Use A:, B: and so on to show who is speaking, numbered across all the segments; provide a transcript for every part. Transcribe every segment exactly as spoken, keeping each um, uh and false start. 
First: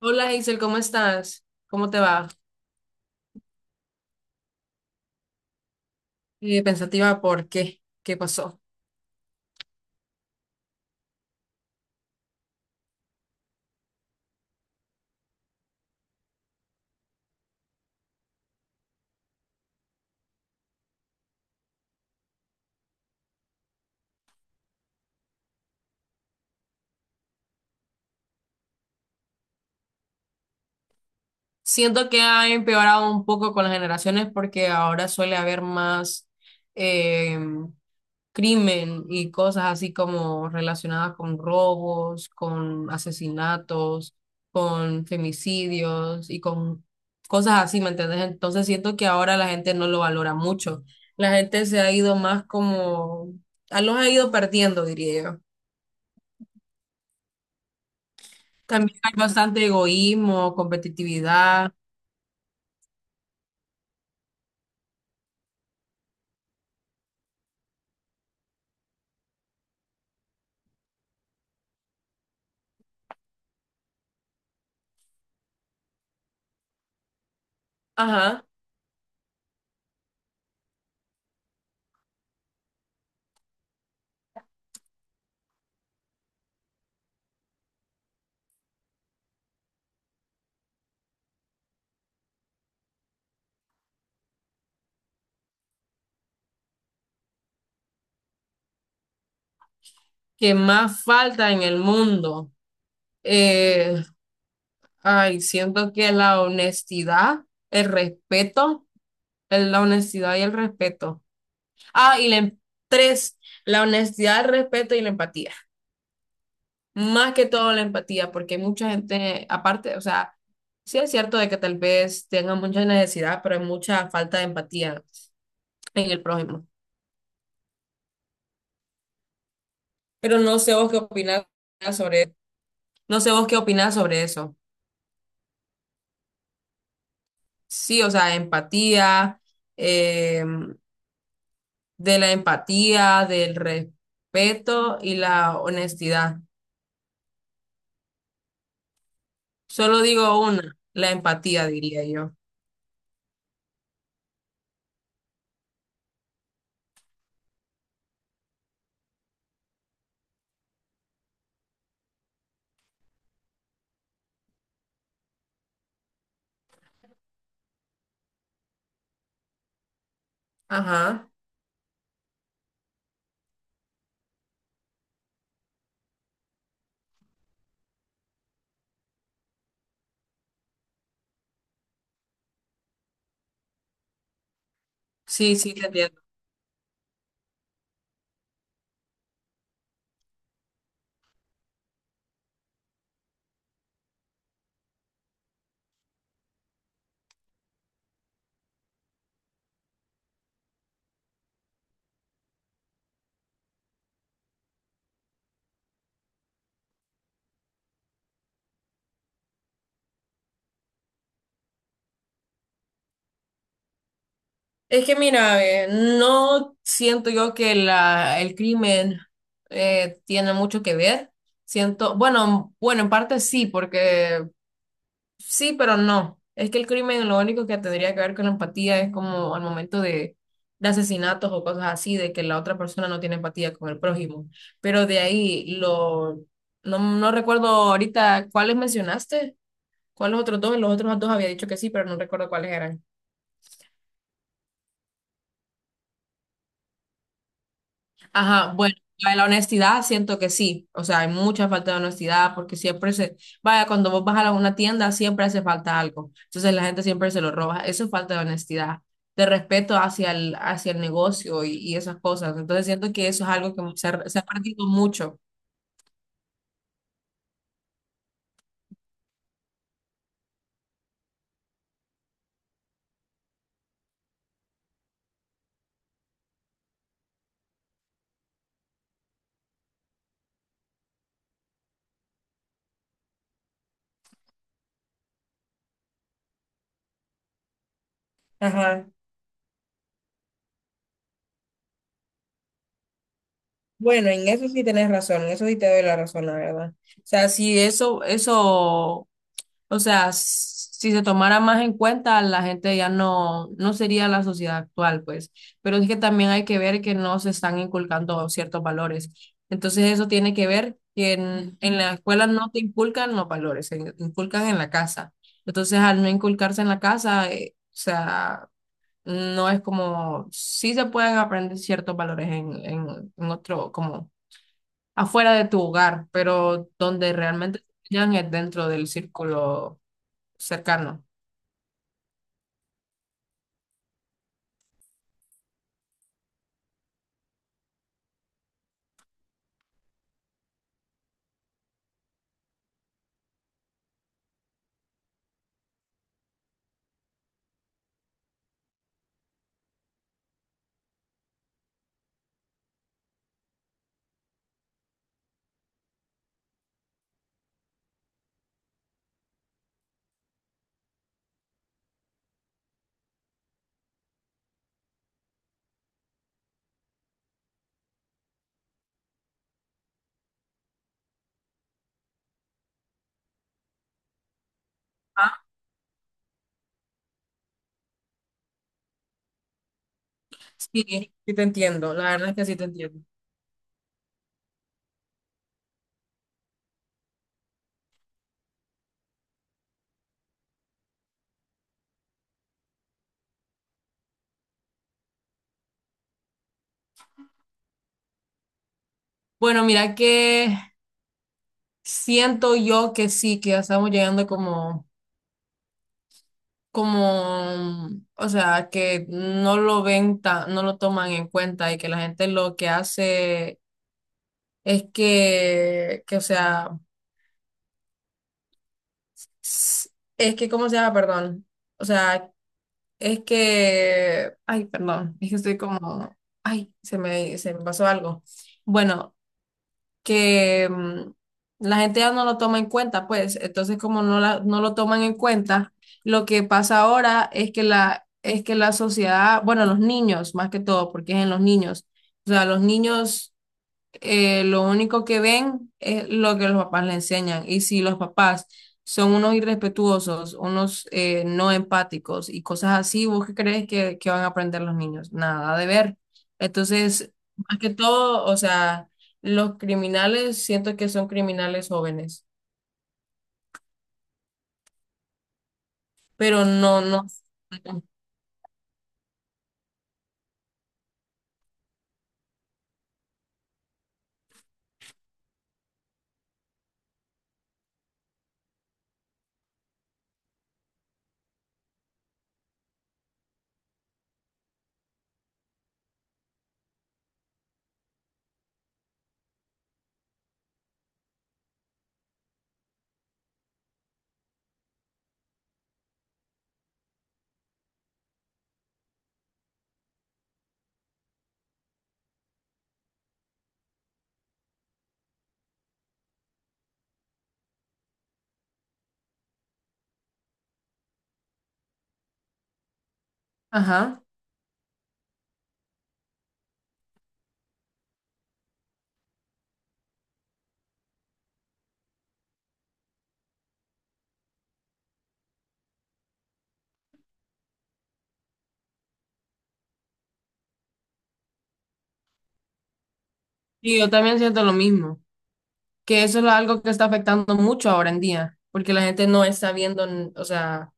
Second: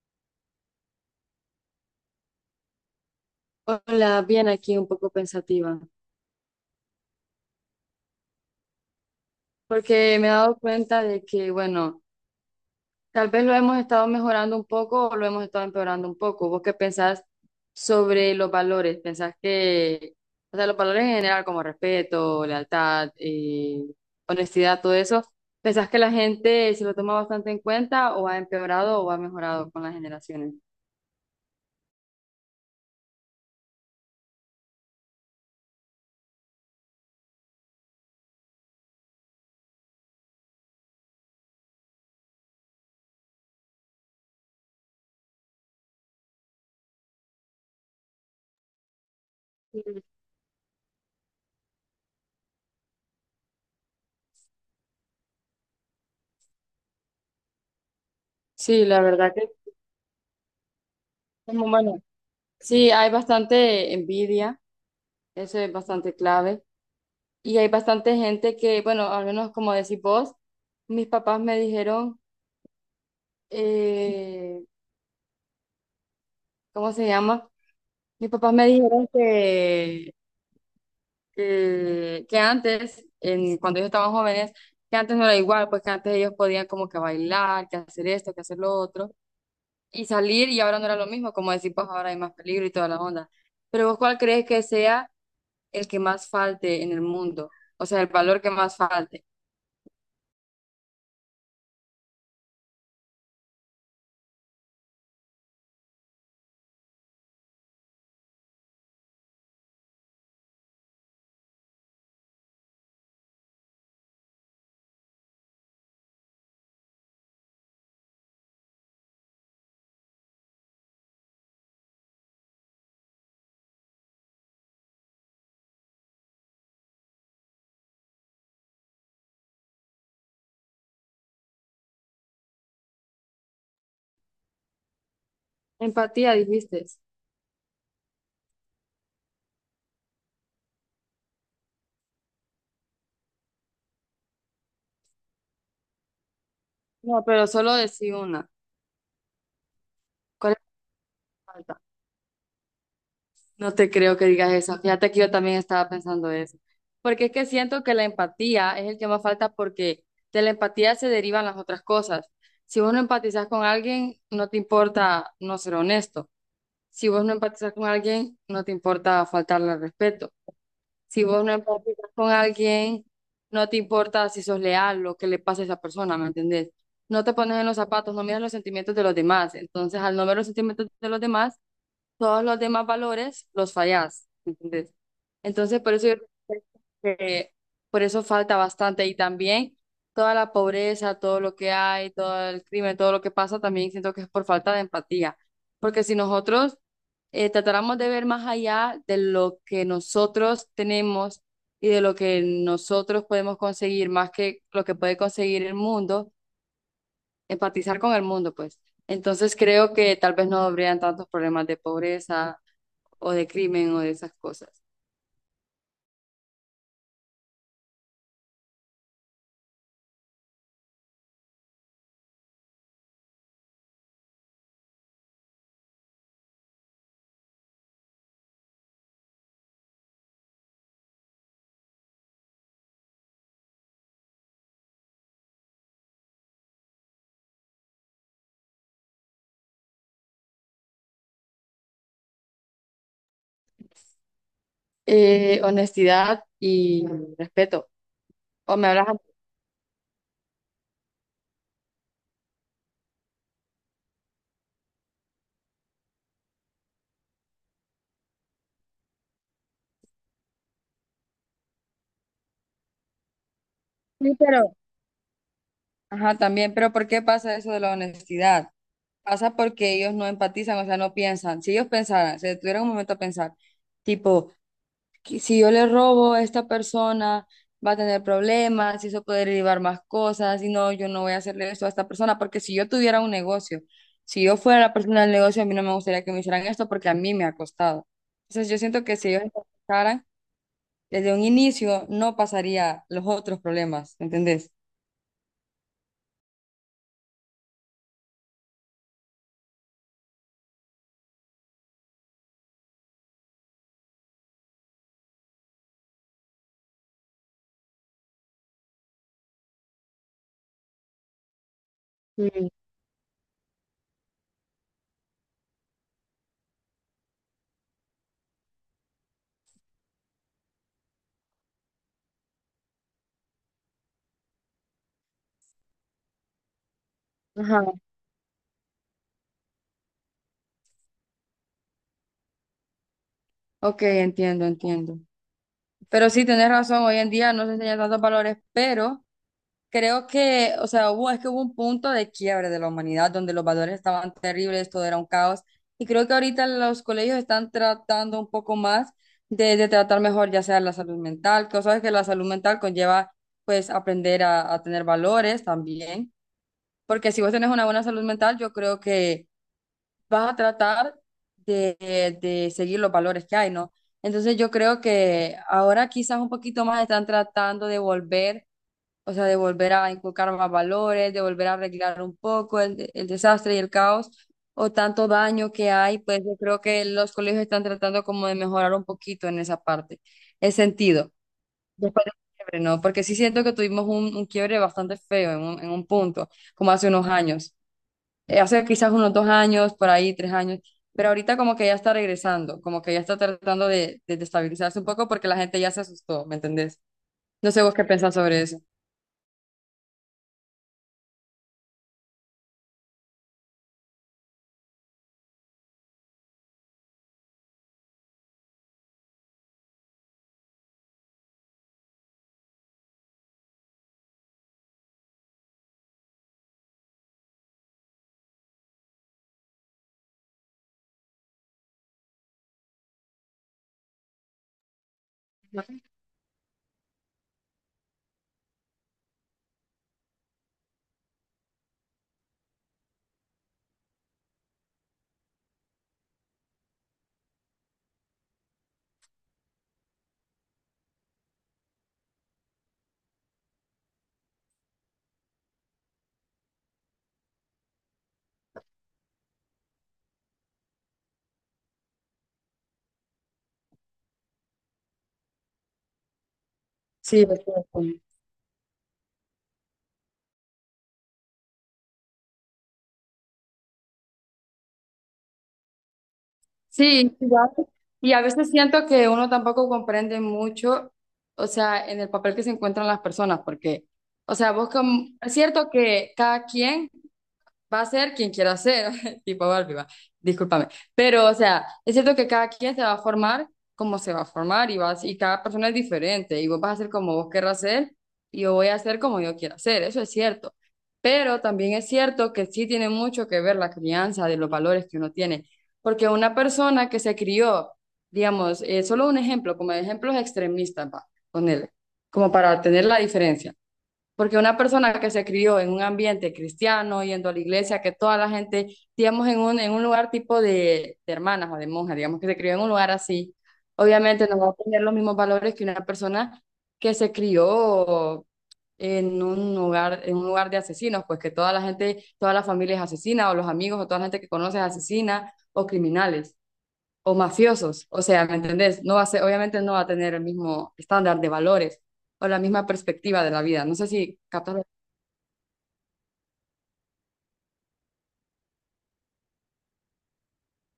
A: Hola Isel, ¿cómo estás? ¿Cómo te va?
B: Hola, bien aquí un poco pensativa,
A: Eh, pensativa, ¿por qué? ¿Qué pasó?
B: porque me he dado cuenta de que, bueno, tal vez lo hemos estado mejorando un poco o lo hemos estado empeorando un poco. ¿Vos qué pensás sobre los valores? ¿Pensás que, o sea, los valores en general como respeto, lealtad, eh, honestidad, todo eso, ¿pensás que la gente se lo toma bastante en cuenta o ha empeorado o ha mejorado con las generaciones?
A: Siento que ha empeorado un poco con las generaciones porque ahora suele haber más eh, crimen y cosas así como relacionadas con robos, con asesinatos, con femicidios y con cosas así, ¿me entiendes? Entonces siento que ahora la gente no lo valora mucho. La gente se ha ido más como, a- los ha ido perdiendo, diría yo.
B: Sí,
A: También
B: la
A: hay
B: verdad que,
A: bastante egoísmo,
B: como,
A: competitividad.
B: bueno, sí, hay bastante envidia, eso es bastante clave. Y hay bastante gente que, bueno, al menos como decís vos, mis papás me dijeron, eh, ¿cómo se llama? Mis
A: Ajá.
B: papás me dijeron que, que, que antes, en, cuando ellos estaban jóvenes, que antes no era igual, pues que antes ellos podían como que bailar, que hacer esto, que hacer lo otro, y salir, y ahora no era lo mismo, como decís vos, ahora hay más peligro y toda la onda. Pero vos, ¿cuál crees que sea el que más falte en el mundo? O sea, el valor que más falte.
A: Que más falta en el mundo. Eh, Ay, siento que la honestidad, el respeto, el- la honestidad y el respeto. Ah, y la em- tres, la honestidad, el respeto y la empatía. Más que todo la empatía, porque hay mucha gente, aparte, o sea, sí es cierto de que tal vez tengan mucha necesidad, pero hay mucha falta de empatía en el prójimo. Pero no sé vos qué opinás sobre, no sé vos qué opinás sobre eso.
B: Empatía, dijiste.
A: Sí, o sea, empatía, eh, de la empatía, del respeto y la honestidad.
B: No, pero solo decí una.
A: Solo digo
B: ¿Cuál es
A: una, la
B: la
A: empatía,
B: falta?
A: diría yo.
B: No te creo que digas eso. Fíjate que yo también estaba pensando eso. Porque es que siento que la empatía es el que más falta porque de la empatía se derivan las otras cosas. Si vos no empatizas con alguien, no te importa no ser honesto. Si vos no empatizas con alguien, no te importa faltarle al respeto. Si
A: Ajá,
B: vos no empatizas con alguien, no te importa si sos leal, lo que le pasa a esa persona, ¿me entendés? No te pones en los zapatos, no miras los sentimientos de los demás. Entonces, al no ver los sentimientos de los demás, todos los demás valores los fallás, ¿entendés?
A: sí, sí,
B: Entonces,
A: te
B: por eso yo
A: entiendo.
B: creo que por eso falta bastante y también toda la pobreza, todo lo que hay, todo el crimen, todo lo que pasa, también siento que es por falta de empatía, porque si nosotros eh, tratáramos de ver más allá de lo que nosotros tenemos y de lo que nosotros podemos conseguir, más que lo que puede conseguir el mundo, empatizar con el mundo, pues. Entonces creo que tal vez no habrían tantos problemas de pobreza o de crimen o de esas cosas.
A: Es que mira, ve, no siento yo que la, el crimen eh, tiene mucho que ver. Siento, bueno, bueno, en parte sí, porque sí, pero no. Es que el crimen lo único que tendría que ver con la empatía es como al momento de, de asesinatos o cosas así, de que la otra persona no tiene empatía con el prójimo. Pero de ahí, lo, no, no recuerdo ahorita cuáles mencionaste, cuáles otros dos, los otros dos había dicho que sí, pero no recuerdo cuáles eran.
B: Eh, honestidad y respeto.
A: Ajá,
B: O me
A: bueno,
B: hablas.
A: la de la honestidad siento que sí, o sea, hay mucha falta de honestidad porque siempre se, vaya, cuando vos vas a la- una tienda siempre hace falta algo, entonces la gente siempre se lo roba, eso es falta de honestidad, de respeto hacia el, hacia el negocio y, y esas cosas, entonces siento que eso es algo que se ha,
B: Sí,
A: se ha
B: pero,
A: perdido mucho.
B: ajá, también, pero ¿por qué pasa eso de la honestidad? Pasa porque ellos no empatizan, o sea, no piensan. Si ellos pensaran, se detuvieran un momento a pensar, tipo, que si yo le robo a esta persona, va a tener problemas, y eso puede derivar más cosas, y no, yo no voy a hacerle eso a esta persona, porque si yo tuviera un negocio, si yo fuera la persona del negocio, a mí no me gustaría que me hicieran esto porque a mí me ha costado. Entonces yo siento
A: Ajá.
B: que si ellos empezaran desde un inicio no pasaría los otros problemas,
A: Bueno, en eso
B: ¿entendés?
A: sí tenés razón, en eso sí te doy la razón, la verdad. O sea, sí, eso, eso, o sea, s- si se tomara más en cuenta, la gente ya no, no sería la sociedad actual, pues. Pero es que también hay que ver que no se están inculcando ciertos valores. Entonces eso tiene que ver que en, en la escuela
B: Mm.
A: no te inculcan los valores, se inculcan en la casa. Entonces al no inculcarse en la casa, eh, o sea, no es como, sí se pueden aprender ciertos valores en, en, en otro, como afuera de tu hogar, pero donde
B: Ajá.
A: realmente... Ya es dentro del círculo cercano.
B: Ok, entiendo, entiendo. Pero sí, tenés razón, hoy en día no se enseñan tantos valores, pero creo que, o sea, hubo, es que hubo un punto de quiebre de la humanidad donde los valores estaban terribles, todo era un caos, y creo que ahorita los colegios están tratando un poco más de, de tratar mejor ya sea la salud mental, que sabes que la salud mental conlleva, pues, aprender a, a tener valores también, porque si vos tenés una buena salud mental, yo creo que vas a tratar de, de seguir los valores que hay, ¿no? Entonces yo creo que ahora quizás un poquito más están tratando de volver, o sea, de volver a inculcar más valores, de volver a arreglar un poco el, el desastre y el caos o tanto
A: Ah,
B: daño que hay, pues yo creo que los colegios están tratando como de mejorar un poquito en esa parte, ese sentido.
A: sí, sí te entiendo,
B: Después
A: la
B: del
A: verdad es que sí
B: quiebre,
A: te
B: ¿no?
A: entiendo.
B: Porque sí siento que tuvimos un, un quiebre bastante feo en un, en un punto, como hace unos años eh, hace quizás unos dos años, por ahí tres años, pero ahorita como que ya está regresando, como que ya está tratando de, de, de estabilizarse un poco porque la gente ya se asustó, ¿me entendés? No sé vos qué pensás sobre eso.
A: Bueno, mira que siento yo que sí, que ya estamos llegando como, como, o sea, que no lo ven tan, no lo toman en cuenta y que la gente lo que hace es que, que, o sea, s- es que, ¿cómo se llama? Perdón. O sea, es que, ay, perdón, es que estoy como, ay, se me, se me pasó algo. Bueno, que mm, la gente ya no lo toma en cuenta, pues. Entonces, como no, la- no lo toman en cuenta, lo que pasa ahora es que la, es que la sociedad, bueno, los niños, más que todo, porque es en los niños. O sea, los niños eh, lo único que ven es lo que los papás le enseñan. Y si los papás son unos irrespetuosos, unos eh, no empáticos y cosas así, ¿vos qué crees que, que van a aprender los niños? Nada de ver. Entonces,
B: Sí, es
A: más que
B: cierto.
A: todo, o sea, los criminales siento que son criminales jóvenes, pero no, no.
B: Sí, igual. Y a veces siento que uno tampoco comprende mucho, o sea, en el papel que se encuentran las personas, porque, o sea, vos como, es cierto que cada quien va a ser quien quiera ser, tipo Barbie, va, discúlpame. Pero, o sea, es cierto que cada quien se va a formar como se va a formar y, vas, y cada persona es diferente y vos vas a ser como vos querrás ser y yo voy a ser como yo quiera ser, eso es cierto. Pero también es cierto que sí tiene mucho que ver la crianza de los valores que uno tiene, porque una persona que se crió, digamos, eh, solo un ejemplo, como ejemplos extremistas, va, ponele, como para tener la diferencia. Porque una persona que se crió en un ambiente cristiano, yendo a la iglesia, que toda la gente, digamos, en un, en un lugar tipo de, de hermanas o de monjas, digamos, que se crió en un lugar así,
A: Ajá.
B: obviamente no va a tener los mismos valores que una persona que se crió en un lugar, en un lugar de asesinos, pues que toda la gente, toda la familia es asesina, o los amigos, o toda la gente que conoce es asesina, o criminales, o mafiosos. O sea, ¿me entendés? No va a ser, obviamente no va a tener el mismo estándar de valores o la misma perspectiva de la vida. No
A: Y
B: sé
A: yo también
B: si
A: siento lo
B: captas.
A: mismo, que eso es algo que está afectando mucho ahora en día, porque la gente no está viendo, o sea,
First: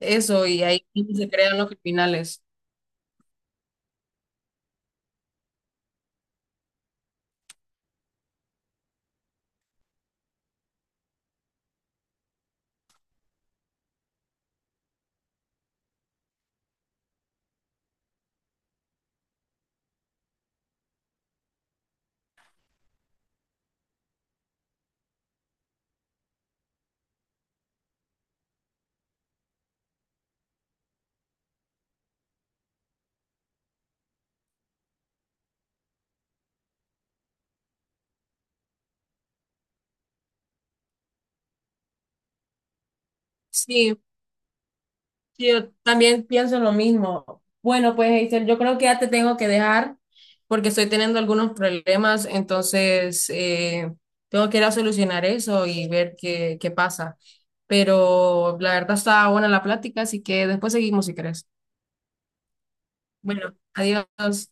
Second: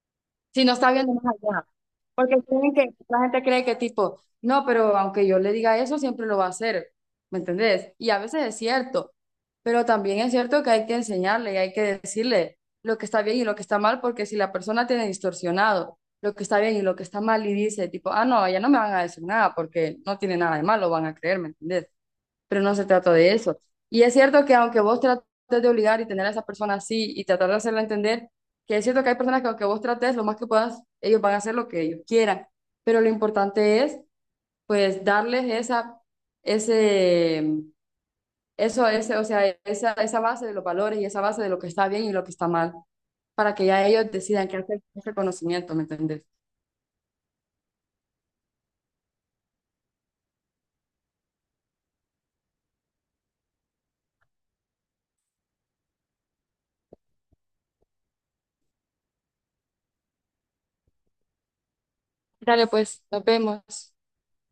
A: eso, y
B: Si no
A: ahí
B: está viendo más
A: se crean
B: allá.
A: los
B: Porque
A: criminales.
B: creen que, la gente cree que tipo, no, pero aunque yo le diga eso, siempre lo va a hacer. ¿Me entendés? Y a veces es cierto, pero también es cierto que hay que enseñarle y hay que decirle lo que está bien y lo que está mal, porque si la persona tiene distorsionado lo que está bien y lo que está mal y dice tipo, ah, no, ya no me van a decir nada porque no tiene nada de malo, van a creer, ¿me entendés? Pero no se trata de eso. Y es cierto que aunque vos trates de obligar y tener a esa persona así y tratar de hacerla entender, que es cierto que hay personas que aunque vos trates lo más que puedas, ellos van a hacer lo que ellos quieran, pero lo importante es pues darles esa, ese, eso, ese, o sea, esa, esa base de los valores y esa base de lo que está bien y lo que está mal, para que ya
A: Sí,
B: ellos decidan qué hacer con ese
A: sí, yo
B: conocimiento, ¿me entendés?
A: también pienso lo mismo. Bueno, pues Hazel, yo creo que ya te tengo que dejar porque estoy teniendo algunos problemas, entonces eh, tengo que ir a solucionar eso y ver qué, qué pasa. Pero la verdad está buena la plática, así que después seguimos si querés.
B: Dale, pues, nos
A: Bueno,
B: vemos.
A: adiós.